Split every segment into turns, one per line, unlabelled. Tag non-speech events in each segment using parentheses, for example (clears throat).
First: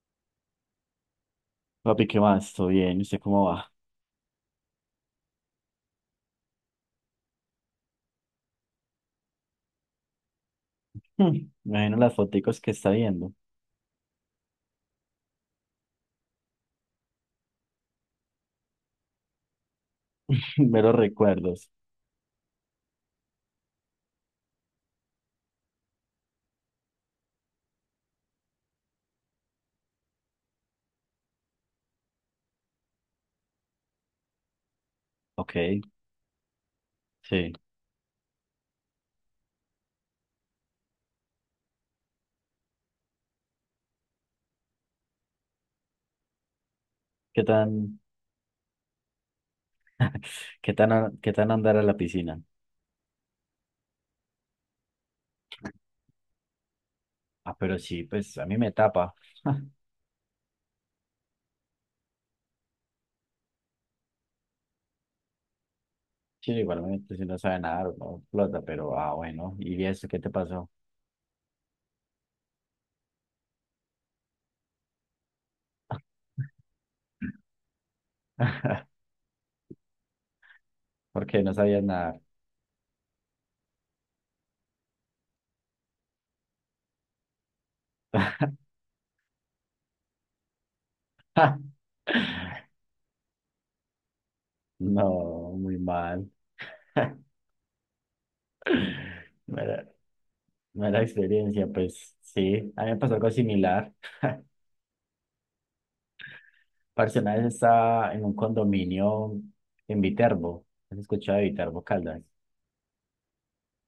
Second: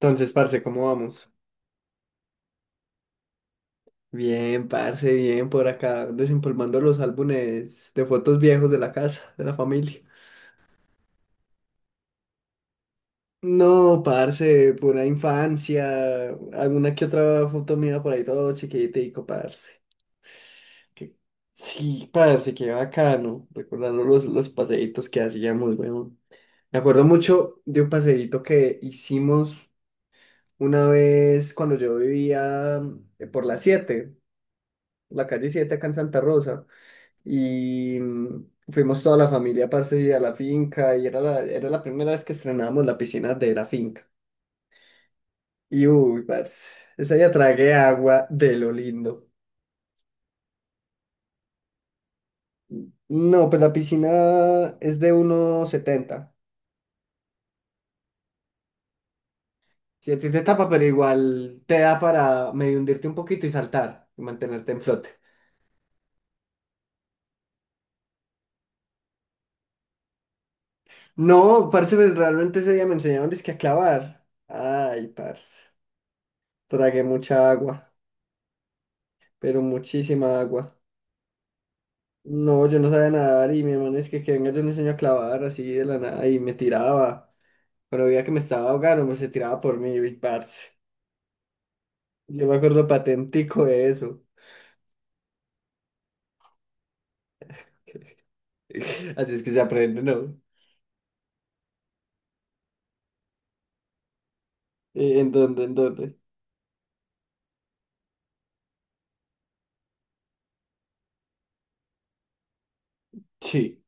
Entonces, parce, ¿cómo vamos?
Papi, ¿qué más? ¿Todo bien? ¿Usted cómo va?
Bien, parce, bien, por acá, desempolvando los álbumes de fotos viejos de la casa, de la familia.
Hmm, Me imagino las foticos que está viendo.
No, parce, pura infancia, alguna que otra foto mía por ahí todo chiquitico, parce.
(laughs) Meros
Que-
recuerdos.
Sí, parce, qué bacano, recordando los paseitos que hacíamos, weón. Me acuerdo mucho de un paseíto que hicimos una vez cuando yo vivía por la 7, la calle
Ok,
7 acá en Santa Rosa.
sí.
Y fuimos toda la familia, parce, y a la finca. Y era era la primera vez que estrenábamos la piscina de la finca. Y uy, parce, esa ya
¿Qué
tragué
tan,
agua de lo lindo.
¿qué tan andar a la piscina?
No, pues la piscina es de 1,70.
Ah, pero sí, pues a mí me tapa.
Si a ti te tapa, pero igual te da para medio hundirte un poquito y saltar y mantenerte en flote.
Sí, igualmente, si no sabe nadar, no flota, pero ah, bueno. ¿Y eso qué te pasó?
No, parce, pues realmente ese día me enseñaron dizque a clavar. Ay, parce, tragué mucha agua,
(laughs)
pero muchísima agua.
¿Por qué no sabías nadar?
No, yo no sabía nadar y mi hermano es que venga, yo le enseño a clavar así de la nada y me tiraba. Cuando veía que me estaba ahogando, me se tiraba por mí, y parce.
(laughs)
Yo me acuerdo patentico de eso.
No, muy mal. (laughs)
Así es que se
Mala,
aprende, ¿no?
mala experiencia, pues sí. A mí me pasó algo similar.
¿En dónde? ¿En dónde?
Parce, una vez estaba en un condominio en Viterbo, ¿has escuchado de Viterbo, Caldas?
Sí.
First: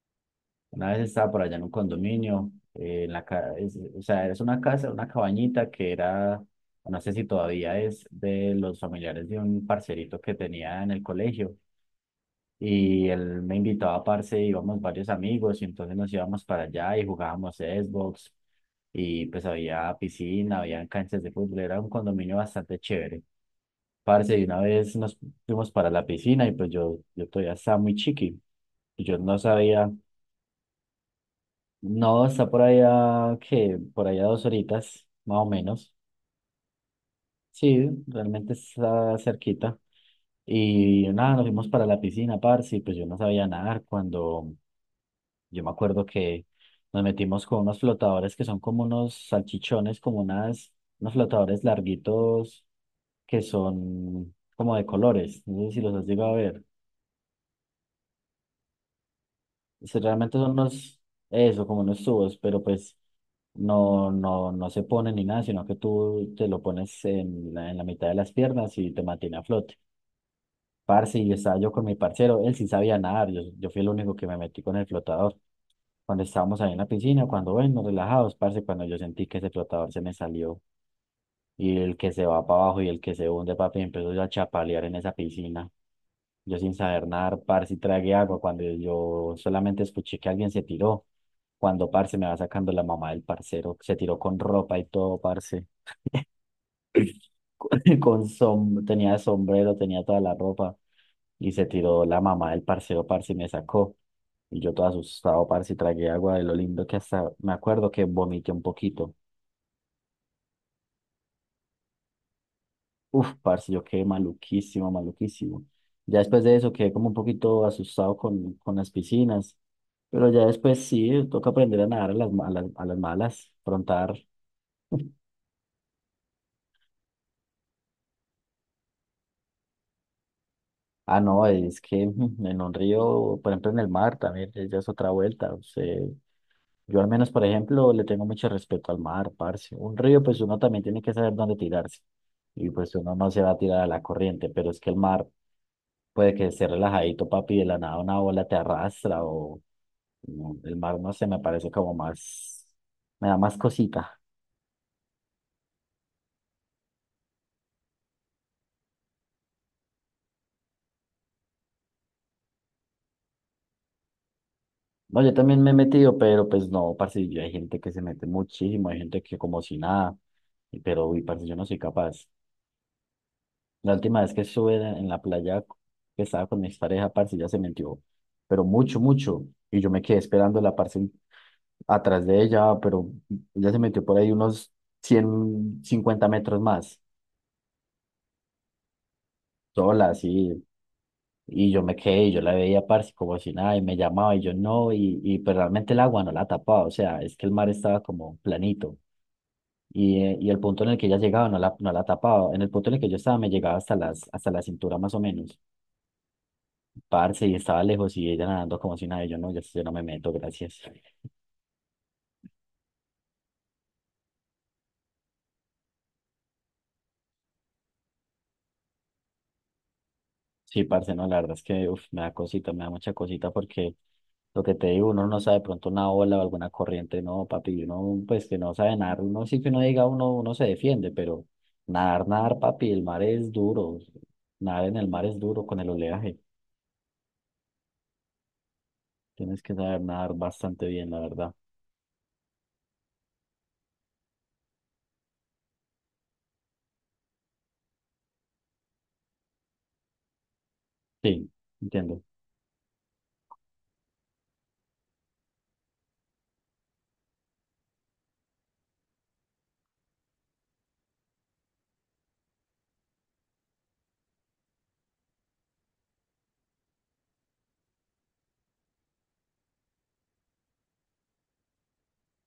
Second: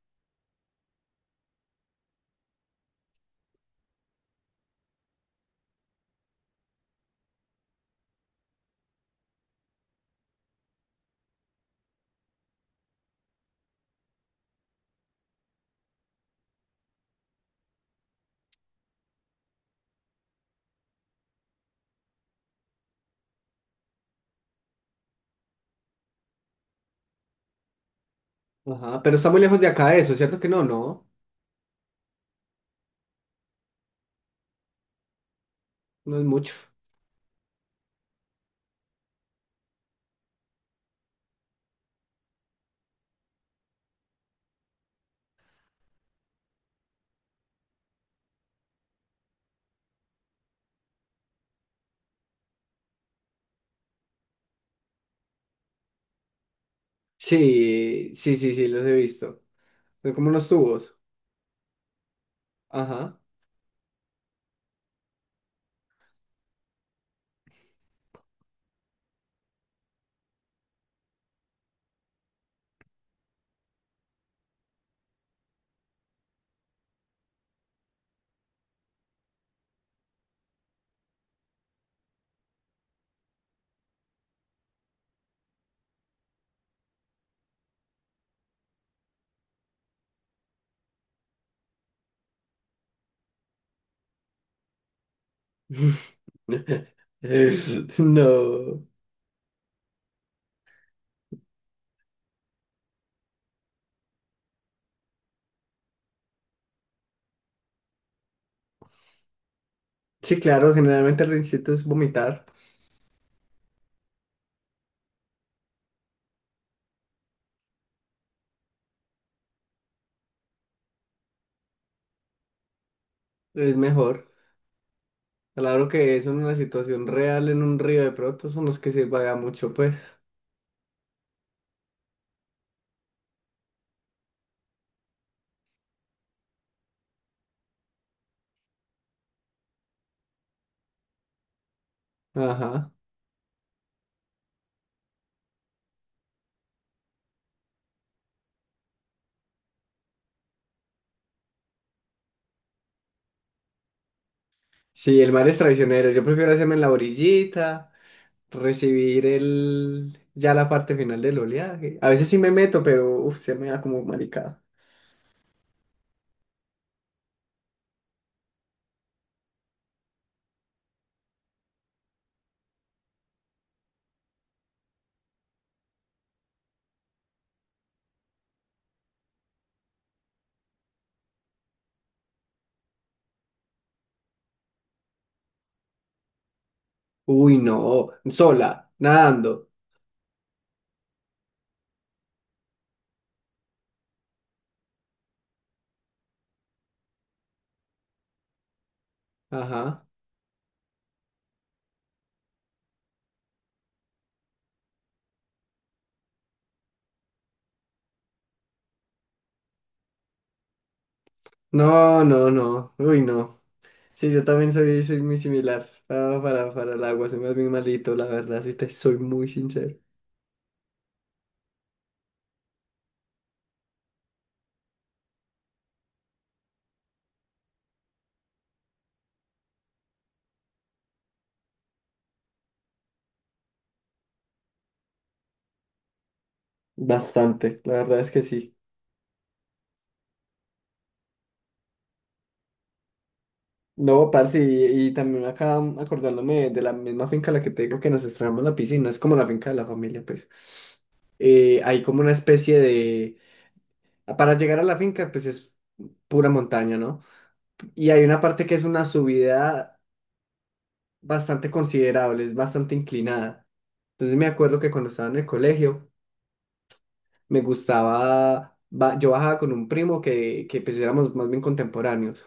Una vez estaba por allá en un condominio, en o sea, es una casa, una cabañita no sé si todavía es de los familiares de un parcerito que tenía en el colegio. Y él me invitaba, parce, íbamos varios amigos y entonces nos íbamos para allá y jugábamos Xbox y pues había piscina, había canchas de fútbol, era un condominio bastante chévere. Parce, y una vez nos fuimos para la piscina y pues yo todavía estaba muy chiqui.
Ajá,
Y
pero
Yo
está
no
muy lejos de
sabía,
acá eso, ¿cierto que no? No,
no, está por allá, que por allá dos horitas, más o menos.
no es mucho.
Sí, realmente está cerquita. Y nada, nos fuimos para la piscina, parce, y pues yo no sabía nadar cuando yo me acuerdo que nos metimos con unos flotadores que son como unos salchichones, unos flotadores larguitos que son como de colores. No sé si los has llegado a ver.
Sí, sí, sí, sí, los he visto.
Si
Son como
realmente
unos
son
tubos.
unos, Eso, como unos tubos, pero pues
Ajá.
no se pone ni nada, sino que tú te lo pones en en la mitad de las piernas y te mantiene a flote. Parce, y estaba yo con mi parcero, él sí sabía nadar, yo fui el único que me metí con el flotador. Cuando estábamos ahí en la piscina, cuando bueno, relajados, parce, cuando yo sentí que ese flotador se me salió y el que se va para abajo y el que se hunde, papi, empezó yo a chapalear en esa piscina. Yo sin saber nadar, parce, y tragué agua cuando yo solamente escuché que alguien se tiró. Cuando, parce, me va sacando la mamá del parcero, se tiró con ropa y todo, parce.
(laughs)
(clears throat) Con som
No.
tenía sombrero, tenía toda la ropa. Y se tiró la mamá del parcero, parce, y me sacó. Y yo todo asustado, parce, y tragué agua de lo lindo que hasta me acuerdo que vomité un poquito.
Sí, claro, generalmente el rincito es vomitar.
Uf, parce, yo quedé maluquísimo, maluquísimo. Ya después de eso quedé como un poquito asustado con las piscinas, pero ya después sí, toca aprender a nadar a a las malas,
Es
frontar.
mejor. Claro que eso en una situación real, en un río de pronto, son los que se paga mucho, pues.
Ah, no, es que en un río, por ejemplo en el mar también, ya es otra vuelta. O sea, yo al menos, por ejemplo, le tengo mucho respeto al mar, parce. Un río, pues uno también tiene que saber dónde tirarse. Y
Ajá.
pues uno no se va a tirar a la corriente, pero es que el mar puede que esté relajadito, papi, de la nada una ola te arrastra o no, el mar, no sé, me da más cosita.
Sí, el mar es traicionero. Yo prefiero hacerme en la orillita, recibir ya la parte final del oleaje. A veces sí me meto, pero uf, se me da como maricada.
No, yo también me he metido, pero pues no, parce, yo- hay gente que se mete muchísimo, hay gente que como si nada, y- pero uy, parce, yo no soy capaz. La última vez que estuve en la playa que estaba con mi pareja, parce, ya se metió, pero mucho, mucho, y yo me quedé esperando la parce atrás de ella, pero ya se metió por ahí unos 150 metros más,
Uy, no. Sola, nadando.
sola, así, y yo me quedé, y yo la veía, parce, como si nada, y me llamaba, y yo no, y pero realmente el agua no la tapaba, o sea, es que el mar estaba como planito,
Ajá.
y el punto en el que ella llegaba no no la tapaba, en el punto en el que yo estaba me llegaba hasta hasta la cintura más o menos, parce, y estaba lejos, y ella nadando como si nada, y yo no, yo no me meto, gracias.
No, no, no. Uy, no. Sí, yo también soy, soy muy similar para el agua. Soy más bien malito, la verdad. Sí, te soy muy sincero.
Sí, parce, no, la verdad es que uf, me da cosita, me da mucha cosita porque lo que te digo, uno no sabe de pronto una ola o alguna corriente, no, papi, uno pues que no sabe nadar, uno sí que uno diga, uno se defiende, pero nadar, papi, el mar es duro, nadar en el mar es duro con el oleaje,
Bastante, la verdad es que sí.
tienes que saber nadar bastante bien, la verdad.
No, parce, y también acá acordándome de la misma finca a la que te digo que nos estrenamos la piscina, es como la finca de la familia, pues.
Sí,
Hay como
entiendo.
una especie de... Para llegar a la finca, pues es pura montaña, ¿no? Y hay una parte que es una subida bastante considerable, es bastante inclinada. Entonces me acuerdo que cuando estaba en el colegio, me gustaba, yo bajaba con un primo que pues éramos más bien contemporáneos.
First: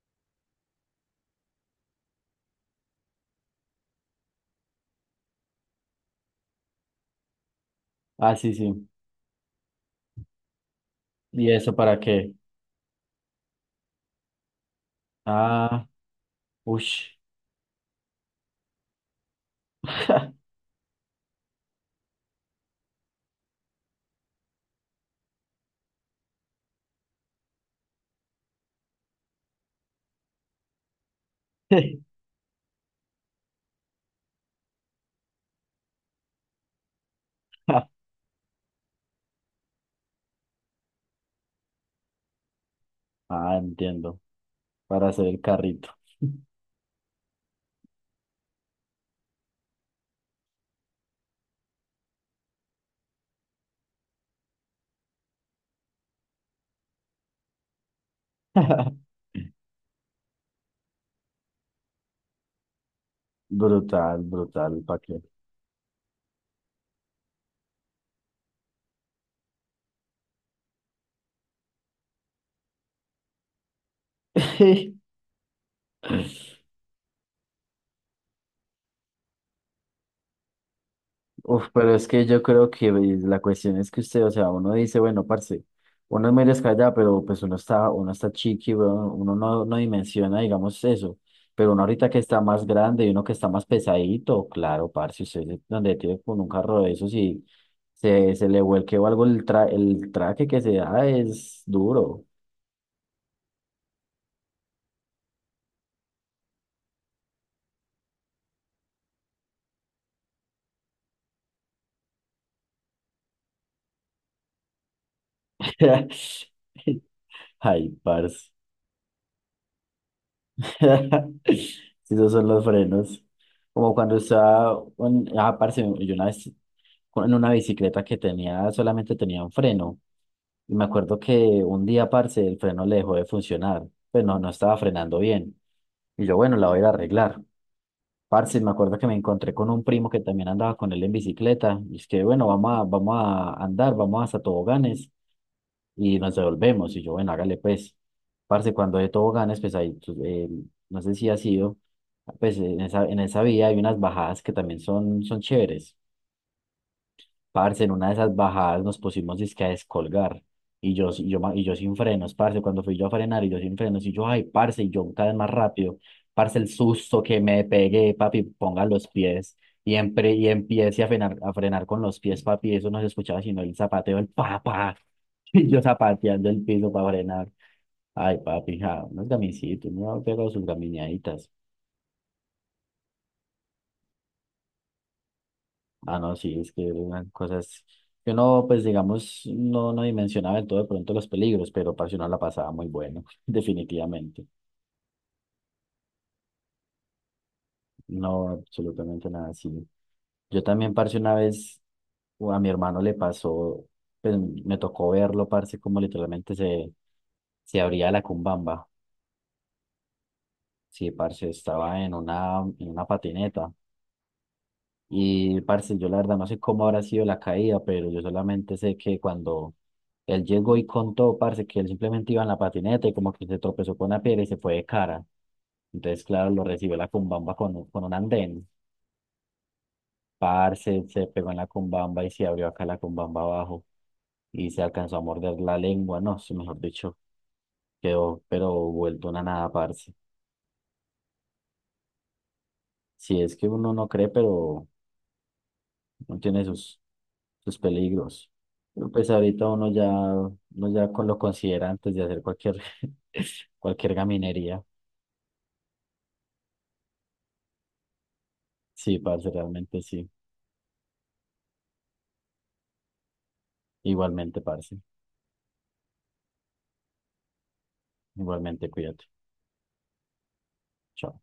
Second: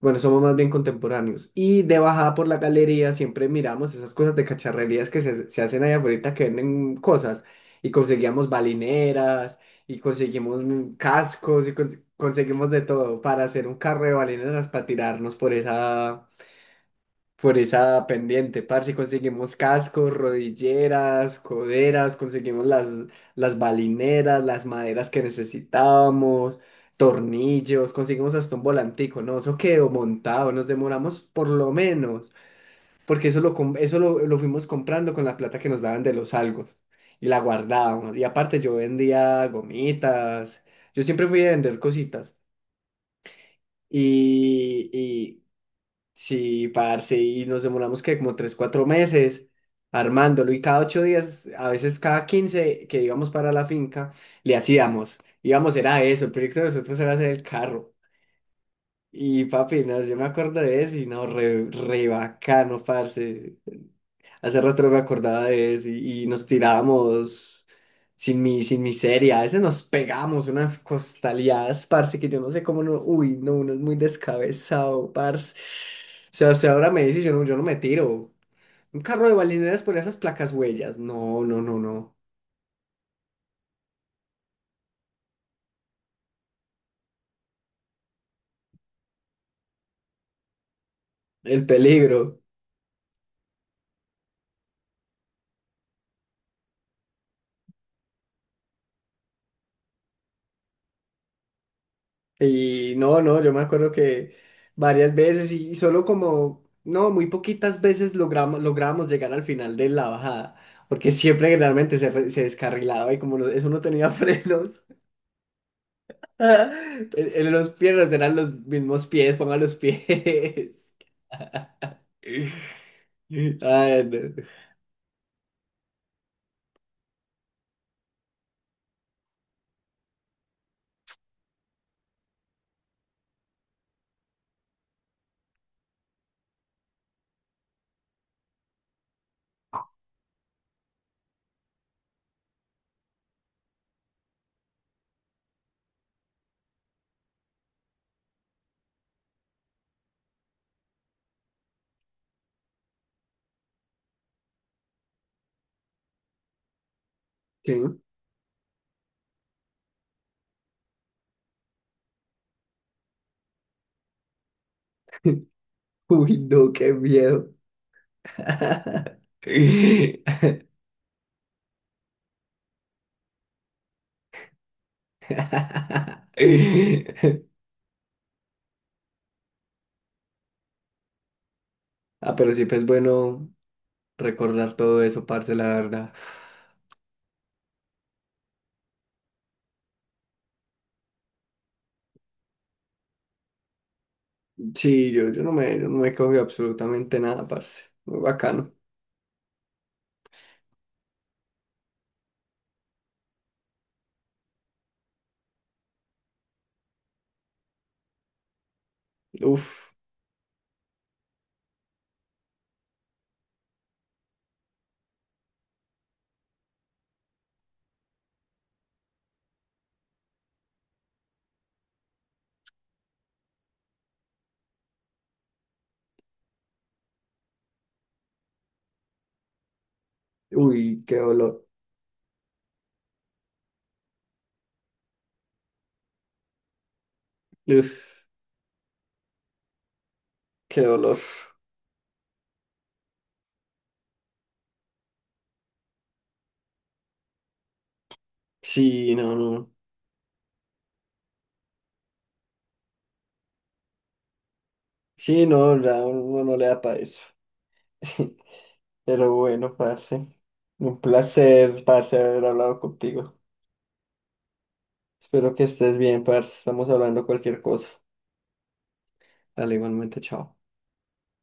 Bueno, somos más bien contemporáneos. Y de bajada por la galería siempre miramos esas cosas de cacharrerías que se hacen allá afuera que venden cosas. Y
Ah,
conseguíamos
sí, sí.
balineras, y conseguimos
¿Y
cascos, y
eso para qué?
conseguimos de todo para hacer un carro de balineras para tirarnos
Ah, ush.
por esa pendiente, parce, conseguimos cascos, rodilleras, coderas, conseguimos las balineras, las maderas que necesitábamos, tornillos, conseguimos hasta un volantico, ¿no? Eso quedó montado, nos demoramos por lo
(laughs)
menos, porque eso lo fuimos comprando con la plata que nos daban de los algos y la guardábamos. Y aparte yo vendía gomitas, yo siempre fui a vender cositas.
Ah, entiendo, para hacer el
Y,
carrito. (laughs)
Sí, parce, y nos demoramos que como 3, 4 meses armándolo y cada 8 días, a veces cada 15 que íbamos para la finca, le hacíamos, íbamos, era eso, el proyecto de nosotros era hacer el carro. Y papi, no, yo me acuerdo de eso y no, re, re bacano, parce.
Brutal,
Hace rato
brutal,
no me
¿para
acordaba de eso y nos tiramos sin miseria. A veces nos pegamos unas costaleadas, parce, que yo no sé cómo no. Uy, no, uno es muy
qué? (laughs)
descabezado, parce. O sea, ahora me dice, yo no me tiro. Un carro de balineras por esas placas huellas. No, no,
Uf,
no,
pero es
no.
que yo creo que pues, la cuestión es que usted, o sea, uno dice, bueno, parce, uno es muy descallado, pero pues uno está chiqui, weón, uno no, no dimensiona, digamos, eso.
El
Pero uno ahorita que
peligro.
está más grande y uno que está más pesadito, claro, parce, usted se- donde tiene con un carro de esos y se le vuelque o algo el traje que se da es duro.
Y no, no, yo me acuerdo que varias veces y solo como, no, muy poquitas veces logramos, logramos llegar al final de la bajada, porque siempre generalmente se descarrilaba y como eso no tenía (laughs) frenos, (laughs)
(laughs)
en los
Ay,
piernas eran los
parce.
mismos pies, pongan los pies.
(laughs)
(laughs)
Si esos son los frenos. Como
Ay,
cuando
no.
ah, parce, yo una vez en una bicicleta que tenía, solamente tenía un freno. Y me acuerdo que un día, parce, el freno le dejó de funcionar. Pues no, no estaba frenando bien. Y yo, bueno, la voy a ir a arreglar. Parce, me acuerdo que me encontré con un primo que también andaba con él en bicicleta. Y es que, bueno, vamos a andar, vamos hasta toboganes y nos devolvemos. Y yo, bueno, hágale pues. Parce, cuando de toboganes, pues ahí, tú, no sé si ha sido, pues en esa vía hay unas bajadas que también son, son chéveres.
Sí.
Parce, en una de esas bajadas nos pusimos dizque a descolgar. Y y yo sin frenos, parce. Cuando fui yo a frenar y yo sin frenos, y yo, ay, parce, y yo cada vez
(laughs)
más rápido.
Uy,
Parce, el
no, qué
susto que
miedo.
me pegué, papi,
(laughs)
ponga los pies. Y empiece a frenar con los pies, papi. Eso no se escuchaba sino el zapateo, el papá. (laughs) Y yo zapateando el piso para frenar. Ay, papi, ja, unos gamisitos, me han pegado sus gamineaditas.
Ah, pero siempre es bueno recordar todo eso, parce, la verdad.
Ah, no, sí, es que eran cosas que uno, pues digamos, no, no dimensionaba del todo de pronto los peligros, pero parce, uno la pasaba muy bueno, (laughs) definitivamente.
Sí, yo no me cogí absolutamente nada, parce. Muy
No,
bacano.
absolutamente nada así. Yo también, parce, una vez o a mi hermano le pasó, pues me tocó verlo, parce, como literalmente se abría la cumbamba.
Uf,
Sí, parce, estaba en en una patineta. Y, parce, yo la verdad no sé cómo habrá sido la caída, pero yo solamente sé que cuando él llegó y contó, parce, que él simplemente iba en la patineta y como que se tropezó con una piedra y se fue de cara. Entonces, claro, lo recibió la cumbamba con un andén.
uy,
Parce,
qué
se pegó en
dolor.
la cumbamba y se abrió acá la cumbamba abajo y se alcanzó a morder la lengua. No, sí, mejor dicho,
Uf,
quedó, pero vuelto una nada, parce.
qué dolor.
Si es que uno no cree, pero no tiene sus, sus peligros. Pero
Sí,
pues
no,
ahorita
no.
uno ya con lo considera antes de hacer cualquier, (laughs) cualquier gaminería.
Sí, no, ya uno no le da para eso. (laughs)
Sí,
Pero
parce,
bueno,
realmente
parce.
sí.
Un placer, parce, haber hablado contigo.
Igualmente, parce.
Espero que estés bien, parce. Estamos hablando cualquier cosa.
Igualmente, cuídate.
Dale, igualmente, chao.
Chao.